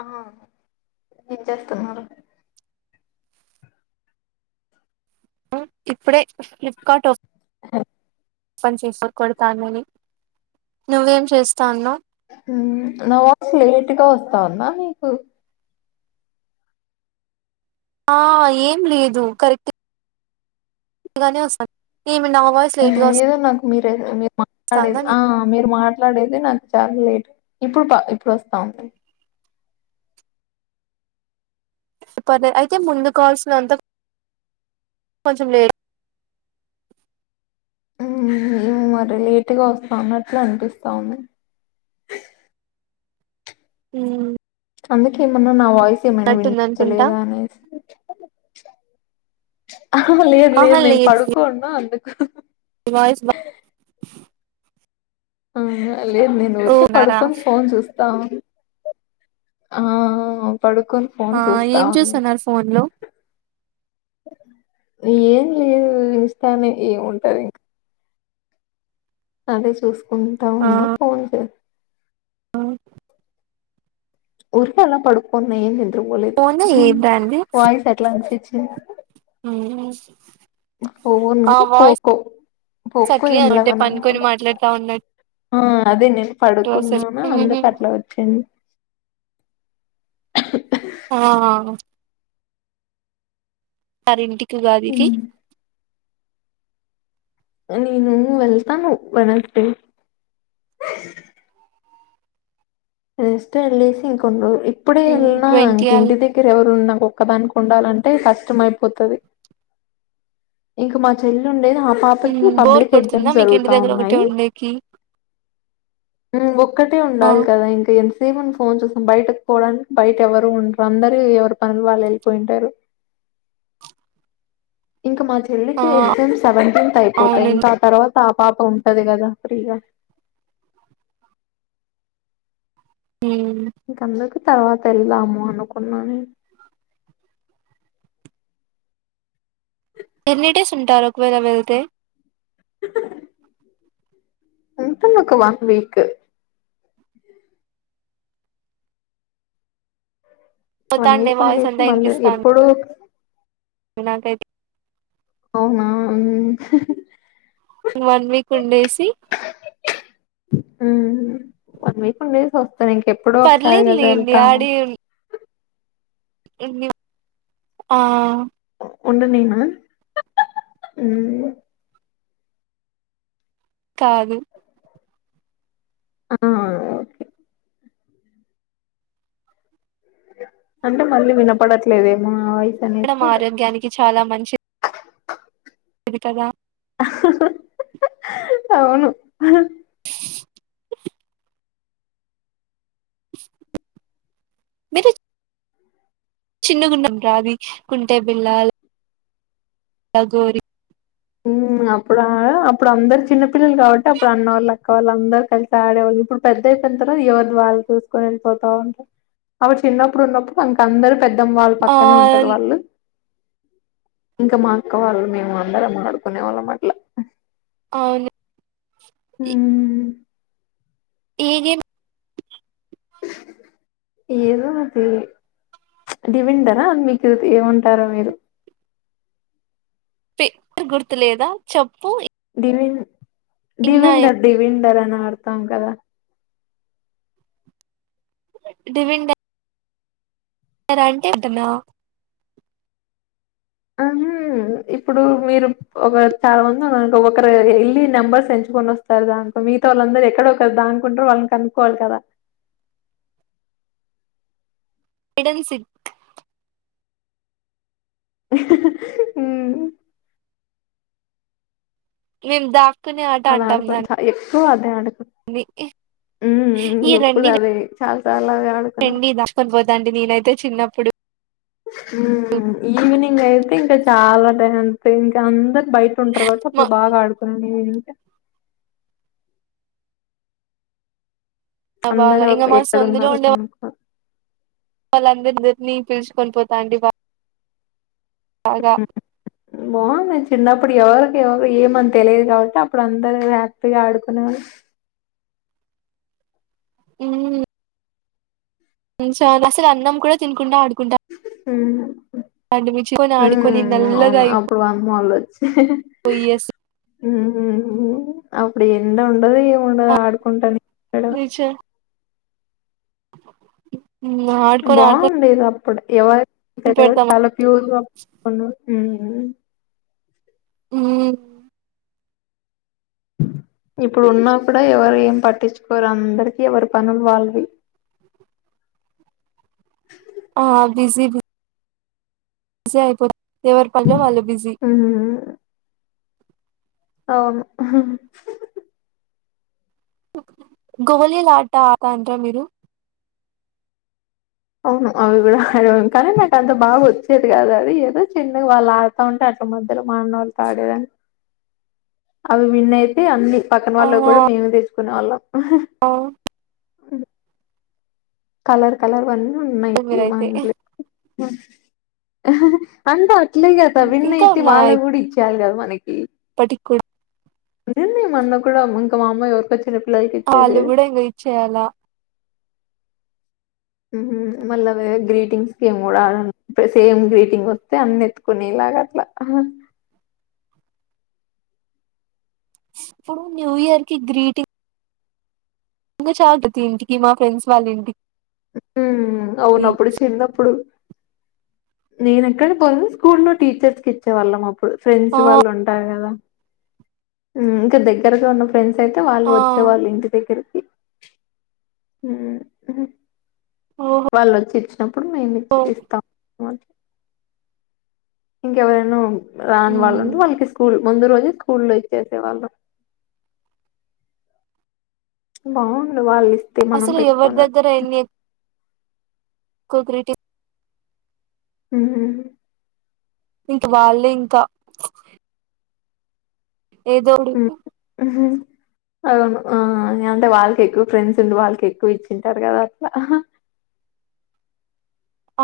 ఆ ఏం చేస్తున్నారు ఇప్పుడే ఫ్లిప్కార్ట్ ఒక పని చేసి కొడతామని నువ్వేం చేస్తాన్నవ్ ఊ నా వాయిస్ లేట్గా వస్తా వుందా నీకు ఆ ఏం లేదు కరెక్ట్ గానే వస్త ఏదో నాకు మీరు మీరు వస్తాందా మాట్లాడేది ఆ మీరు మాట్ మాట్లాడేది నాకు చాలా లేట్ ఇప్పుడు ఇప్పుడు వస్తా ఉంది ప్పతే ముందు కావాల్సిన అంత కొంచెం లేట్ మేము మరి లేట్గా వస్తాన్నట్లు అనిపిస్తా ఉంది ఉ అందకేమన్నా నా మైనా అనుకుంటా వినింపించలేదా అనేసి అ లేదు లేదు పడుకోన్న అందు నీ వాయిస్ ఆ లేదు నేను ఓ ఊరికే ఉన్నారా పడుకొని ఫోన్ చూస్తాను ఆ పడుకొని ఫోన్ ఆ చూస్తా ఏం ఉన్నా చూస్తున్నారు ఫోన్ లో ఏం లేదు ఇస్తా అనే ఉంటది ఇంకా అదే చూ ఉంటా ఉన్నా పోంట ఆ ఊరికే అలా పడుకోన్న ఏన్ పోలేదు ఫోన్ ఏ వాయిస్ అట్లా అ ఇ అ పోవును పోకో పోకో అట్లే ఉంటే ఎలవని పనుకొని అనుకుంట మాట్లాడుతా ఉన్నట్టు ఆ అదే నేను అసలు పడుకున్నాను అందుకు అట్లా వచ్చింది [unintelligible] ఆ రింటి ఉగాదికి నేను వెళ్తాను వెన జస్ట్ ఎల్లేసి ఇప్పుడే యెళ్ళిన ట్వంటీ ఇంక అలా ఇంటి దగ్గర ఎవరున్నాం ఒక్కదానికి ఉండాలంటే కష్టం అయిపోతది ఇంక మా చెల్ లేదు ఆ మ్మ్ పాపకి బోర్ పబ్లిక్ కొడుతుందా ఎగ్జామ్స్ మీకు ఇంటి జరుగుతా దగ్గర ఒకటే ఉన్నాయి ఉండేకి [unintelligible] ఒక్కటే ఆ ఉండాలి కదా ఇంకా ఎంతసేపు ఫోన్ చూసాం బయటకు పోవడానికి బయట ఎవరు ఉండరు అందరు ఎవరి పనులు వాళ్ళు వెళ్ళిపోయింటారు ఇంకా మా ఆ చెల్లికి ఎగ్జామ్స్ సెవెంటీన్త్ అయిపోతాయి అవును ఇంకా ఆ తర్వాత పా పాప ఉంటాది కదా ఫీగా మ్మ్ ఇంక అందరకు తర్వాత వెళ్దాము అనుకున్నాను ఎన్ని డేస్ ఉంటారు ఒకవేళ వెళ్తే ఇంక మాకు వన్ వీక్ వన్ పోతాండే వీక్ వాయిస్ ఉండేసి మళ్ళీ ఎప్పుడు వి నాకయితే అవునా వన్ వీక్ ఉండేసి ఉహు వన్ వీక్ ఉండేసి వస్త్ అ ఇంకెప్పుడో ఒకసారి కదా పర్లేదులేండి వెళ్తాము ఇ ఆ ఉండనిన హూ కాదు ఆ అంటే మళ్ళీ వినపడట్లేదేమో ఇప్పడం అనేసి ఆరోగ్యానికి చాలా మంచి ఇవికదా అవును మట చిన్నగున్నాం రాది గుంటే బిళ్ళల్ అగోరి ఊ అప్పుడ అప్పుడు అందరు చిన్న పిల్లలు కాబట్టి అప్పుడు అన్న వాళ్ళు అక్క వాళ్ళ అందరు కలిసి ఆడేవాళ్ళు ఇప్పుడు పెద్ద అయిపోయర్ కదా ఎవర్ది వాళ్ళు చూసుకొని వెళ్ళిపోతా ఉంటారు అప్పుడు చిన్నప్పుడు ఉన్నప్పుడు అంక అందరు పెద్దం వాళ్ళు ఆ పక్కనే ఉంటరు వాళ్ళు ఇంక మా అక్క వాళ్ మే అందరము కొనేవాళ్ళం అట్ల అవును హూ [unintelligible] ఏదో అది దీవిందర్ ఆ మీకు ఏముంటారో మీరు పేరు గుర్తులేదా చెప్పు దిలీమ్ ఇన్నా దీవిందర్ దివిందర్ [unintelligible] త్తాం కదా డివిండ్ డే [unintelligible] అంటే వద్దాన్నావ్ ఆహ ఇప్పుడు మీరు ఒక చాలా మంది ఉన్నారనుకో ఒకరు వెళ్ళి నెంబర్స్ ఎంచుకొని వస్తారు దంతో మిగత వాళ్ళందరు ఎక్కడ ఒకరు [unintelligible] వాళ్ళని కనుక్కకోవాలి కదా హైడ్ అండ్ సిక్ హూ నిమ్ దా అది ఆడుకున్నా చ ఎక్కువ అదే ఆడుకు ఈ [inaudible] ఎప్పుడు రండి అదే చాలా సార్లు అదే ఆడుకున్నాం రండి దాచుకొని పోతాంటి నేనైతే చిన్నప్పుడు ఈవినింగ్ అయితే ఇంకా చాలా టైం ఇంకా అందరు బయట ఉంటారు కాబట్టి మా అప్పుడు బాగా ఆడుకున్నాను బాగా అందరు ఇంగ ఒక మా ఎక్కడ ఉన్నారో కనుకో వాళ్ళందరిద్దరినీ పిలుచుకొని పోతాంటి బాబ బాగుంది చిన్నప్ అప్పుడు ఎవరికి ఎవరు ఏమని తెలియదు కాబట్టి అప్పుడు అందరుూ హ్యాపీగా ఆడుకునేవారు మ్మ్ అసలు అన్నం కూడా తినుకుంటా ఆడుకుంటా మ్మ్ అంటిమి చికొని ఆడుకొని మ్మ్ నల్లగా అవును అప్పుడు అయిపోయి వామ్ వాళ్ళు వచ్చి అస హ్మ్ మ్మ్ మ్మ్ అవును ప్పుడు ఎండ ఉండదు ఎం ఉండదు ఆడుకుంటానే [unintelligible] [inaudible] మ్మ్ ఆడుకొని ఆడుకొని ప్పుడే ఎవరి ఇ పెడతాం చాలా ప్యూర్గా [unintelligible] మ్మ్ మ్మ్ మ్మ్ ఇప్పుడు ఉన్నా కూడా ఎవరు ఏం పట్టిచ్చుకోరు అందరికీ ఎవరి పనులు వాళ్ళవి ఆ బిజి బి జి అయిపో ఎవరి పని వాళ్ళు బిజి హ్మ్. అవును గోలీలాట అతండ్ర మీరు అవును అవి కూడా ఆడము కానీ నాకు అంత బాగా వచ్చేది కాదు అది ఏదో చిన్నగా వాళ్ళు ఆడుతా ఉంటే అట్లా మధ్యలో మా అన్నోళ్లతో ఆడేదాన్ని అవి విన్ అయితే అన్ని పక్కన ఆ వాళ్ళవి కూడా నేను తీస్ కునేల్లాం ఆ అవును కలర్ కలర్ వన్ [unintelligible] ఉన్నాయ్ ఈ మా మీరైతే ఇంట్లో మ్మ్ అంత ఇట్లే కదా విన్ అయితే వాళ్ళవి కూడా ఇచ్చెయ్యాలి కదా మరి మీకీ పటికి కూడ నిర్ణయం అన్నా కూడా ఇంక మా అమ్మ ఎవరికో చె వాళ్ళు గూడా ఇంగ ఇచ్చేయ్యాలా ఊహు మళ్ళ వేరె గ్రీటింగ్స్ కి ఏమి కూడాల సేమ్ గ్రీటింగ్ వత్తే అన్ని ఎత్తుకునేలాగ అట్లా అప్పుడు న్యూ ఇయర్ కి గ్రీటింగ్ ఇంగా చాల ప్రతి ఇంటికి మా ఫ్రెండ్స్ వాళ్ళ ఇంటికి అవును అప్పుడు చిన్నప్పుడు నేను ఎక్కడ బోను స్కూల్ లో టీచర్స్ కి ఇచ్చేవాళ్ళం అప్ అప్పుడు ఫ్రెండ్స్ ఆ వాళ్ళు ఉంటారు గదా ఉమ్ ఇంకా దగ్గరగా ఉన్నప్పు ఫ్రెండ్స్ అయితే వాళ్ళు ఆ వచ్చే వాళ్ళు ఇంటి దగ్గరకి ఉ ఉహు ఓహో వాళ్ళు వొచ్చి ఇచ్చినప్పుడు మేము ఇస్తాము ఇంక ఎవరినో రాని వాళ్ళు ఉంటరు వాళ్ళకి స్కూల్ ముందు రోజే స్కూల్ లో ఇచ్చేసేవాళ్ళం బాండు వాళ్లిస్ అసలు ఎవర్దగ్గర ఎన్ని ఒక్కో గ్రీటి ఉహు ఇంక వాళ్ళే ఇంకా ఏదో ఉడు అవును ఆ అంటే వాళ్ళకి ఎక్కువ ఫ్రెండ్స్ ఉండి వాళ్ళకి ఎక్కువ ఇచ్చింటారు గదా అట్లా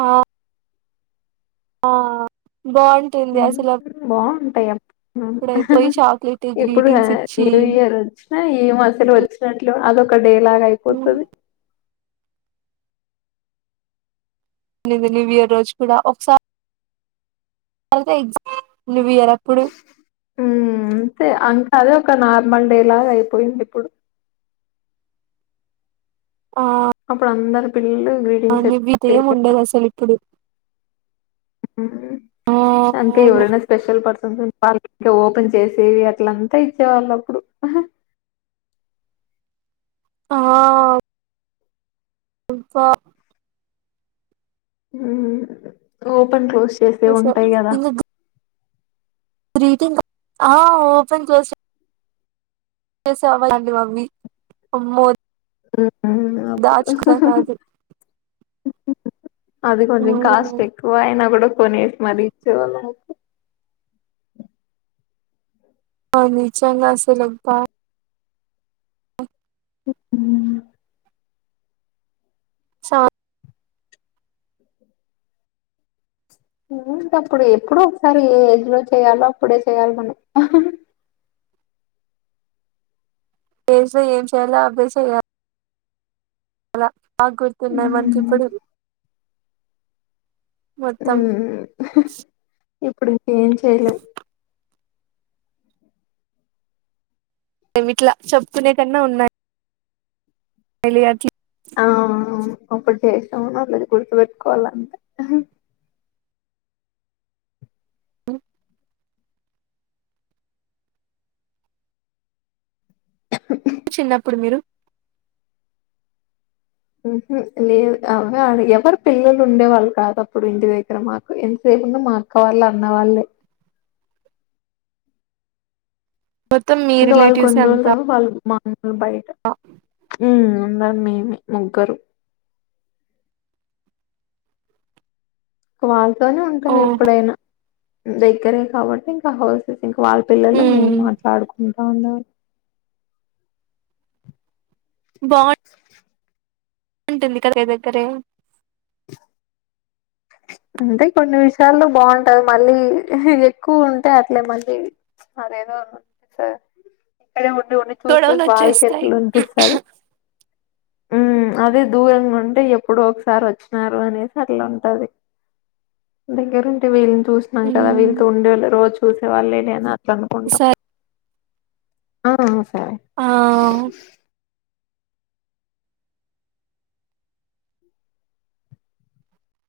ఆ ఆ బాంటుంది అసలు టయ్ అప్ అప్పుడైతే పోయి చాక్లెట్ ఇప్పుడు గ్రీటింగ్స్ ఇచ్చి న్యూ ఇయర్ వచ్చినా ఏ మసలు వచ్చినట్లె అదొ ఒక్క డే లాగ అయిపోతది వున్నింది న్యూ ఇయర్ రోజు కూడా ఒకసా రి అయితే ఎగ్ న్యుయర్ అప్పుడు ఉ అంతే అన్ కాదు అదే ఒక నార్మల్ డే లాగా అయిపోయింది ఇప్పుడు ఆ అప్పుడు అందరు పి [unintelligible] ఏం ఉండదు అసలు ఇప్పుడు ఆ అంతే అవును ఎవరైనా స్పెషల్ పర్ వాళ్ళ కి ఇంకా ఓపెన్ చేసేవి అట్లంతా ఇచ్చేవాళ్ళు అప్పుడు ఆ ఇంఫా ఓపన్ పోస్ చేస్తే ఉంటాయి కదా ట్రీటింకా ఆ ఓపెన్ చేసే చేసేఅవైట్ వవ్వి అమ్మో హు దాచుక కాదు అది కొంచం కాస్ట్ ఎక్కువ అయినా కూడా కొనేసి మరి ఇచ్చే వాళ్ళు మాకు నిజం గా అసలు అబ్బా [inaudible] చా ఇంకప్పుడు ఎప్పుడో ఒకసారి ఏ ఏజ్ లో చేయాలో అప్పుడే చేయాలి మనం ఏజ్లో ఏం చేయలో అవ్వే చెయ్య ల బా గుర్తున్నాయి మనకి ఉమ్, ఇప్పుడు మొత్తం ఇప్పుడిక ఏం చెయలేం మేమిట్లా చెప్కునే కన్నా ఉన్నాయి పెళ్లి కాక్ కి ఆ అవును ఒక చేసా ఉన్నారు లే గుర్తు పెెట్టుకోవాలంతే మ్ [inaudible] చిన్నప్పుడు మీరు ఉహ లేదు అవ్వ ఎవరు పిల్లలు ఉండే వాళ్ళు కాదు అప్పుడు ఇంటి దగ్గర మాకు ఎంతసేపు ఉన్నా మా అక్క వాళ్ళు అన్న వాళ్ళే మొత్తం మీ ఇంకా వాళ్లు రిలేటివ్స్ కొన్ని రోల్ అంతా తర్వాత వాళ్ళు మా బయట ఉ అందరం మేమి ముగ్గరు క్వాల్ తోనే ఉంటాం ఓహో ఎప్పుడైనా దగ్గరే కాబట్టి ఇంకా హౌస్స్ ఇంకా వాళ్ళ పిల్లలు మేము మాట్లాడుకు అవునా బాగు ఉంటుంది కదా ఒకే దగ్గరే అంటే కొన్ని విమిషయాల్లో బాగుంటది మళ్ళీ ఎక్కువ ఉంటే అట్లే మళ్ళీ అదేదో త్ ఇక్కడే తుని చూసి గొడవలు చూసి వాళ్ళకి వచ్చేస్తాయి ఎట్లా అనిపిస్తది హు అదే దూరంగా ఉంటే ఎప్పుడో ఒకసారి వచ్చినారు అనేసి అట్లా ఉంటది దగ్గర ఉంటే వీళ్ చూసినం కదా వీళ్ళతో ఉండేళ్ళ రోజు చూసే వాళ్లేలేనా కనుకుంట సరే ఆ తా ఆ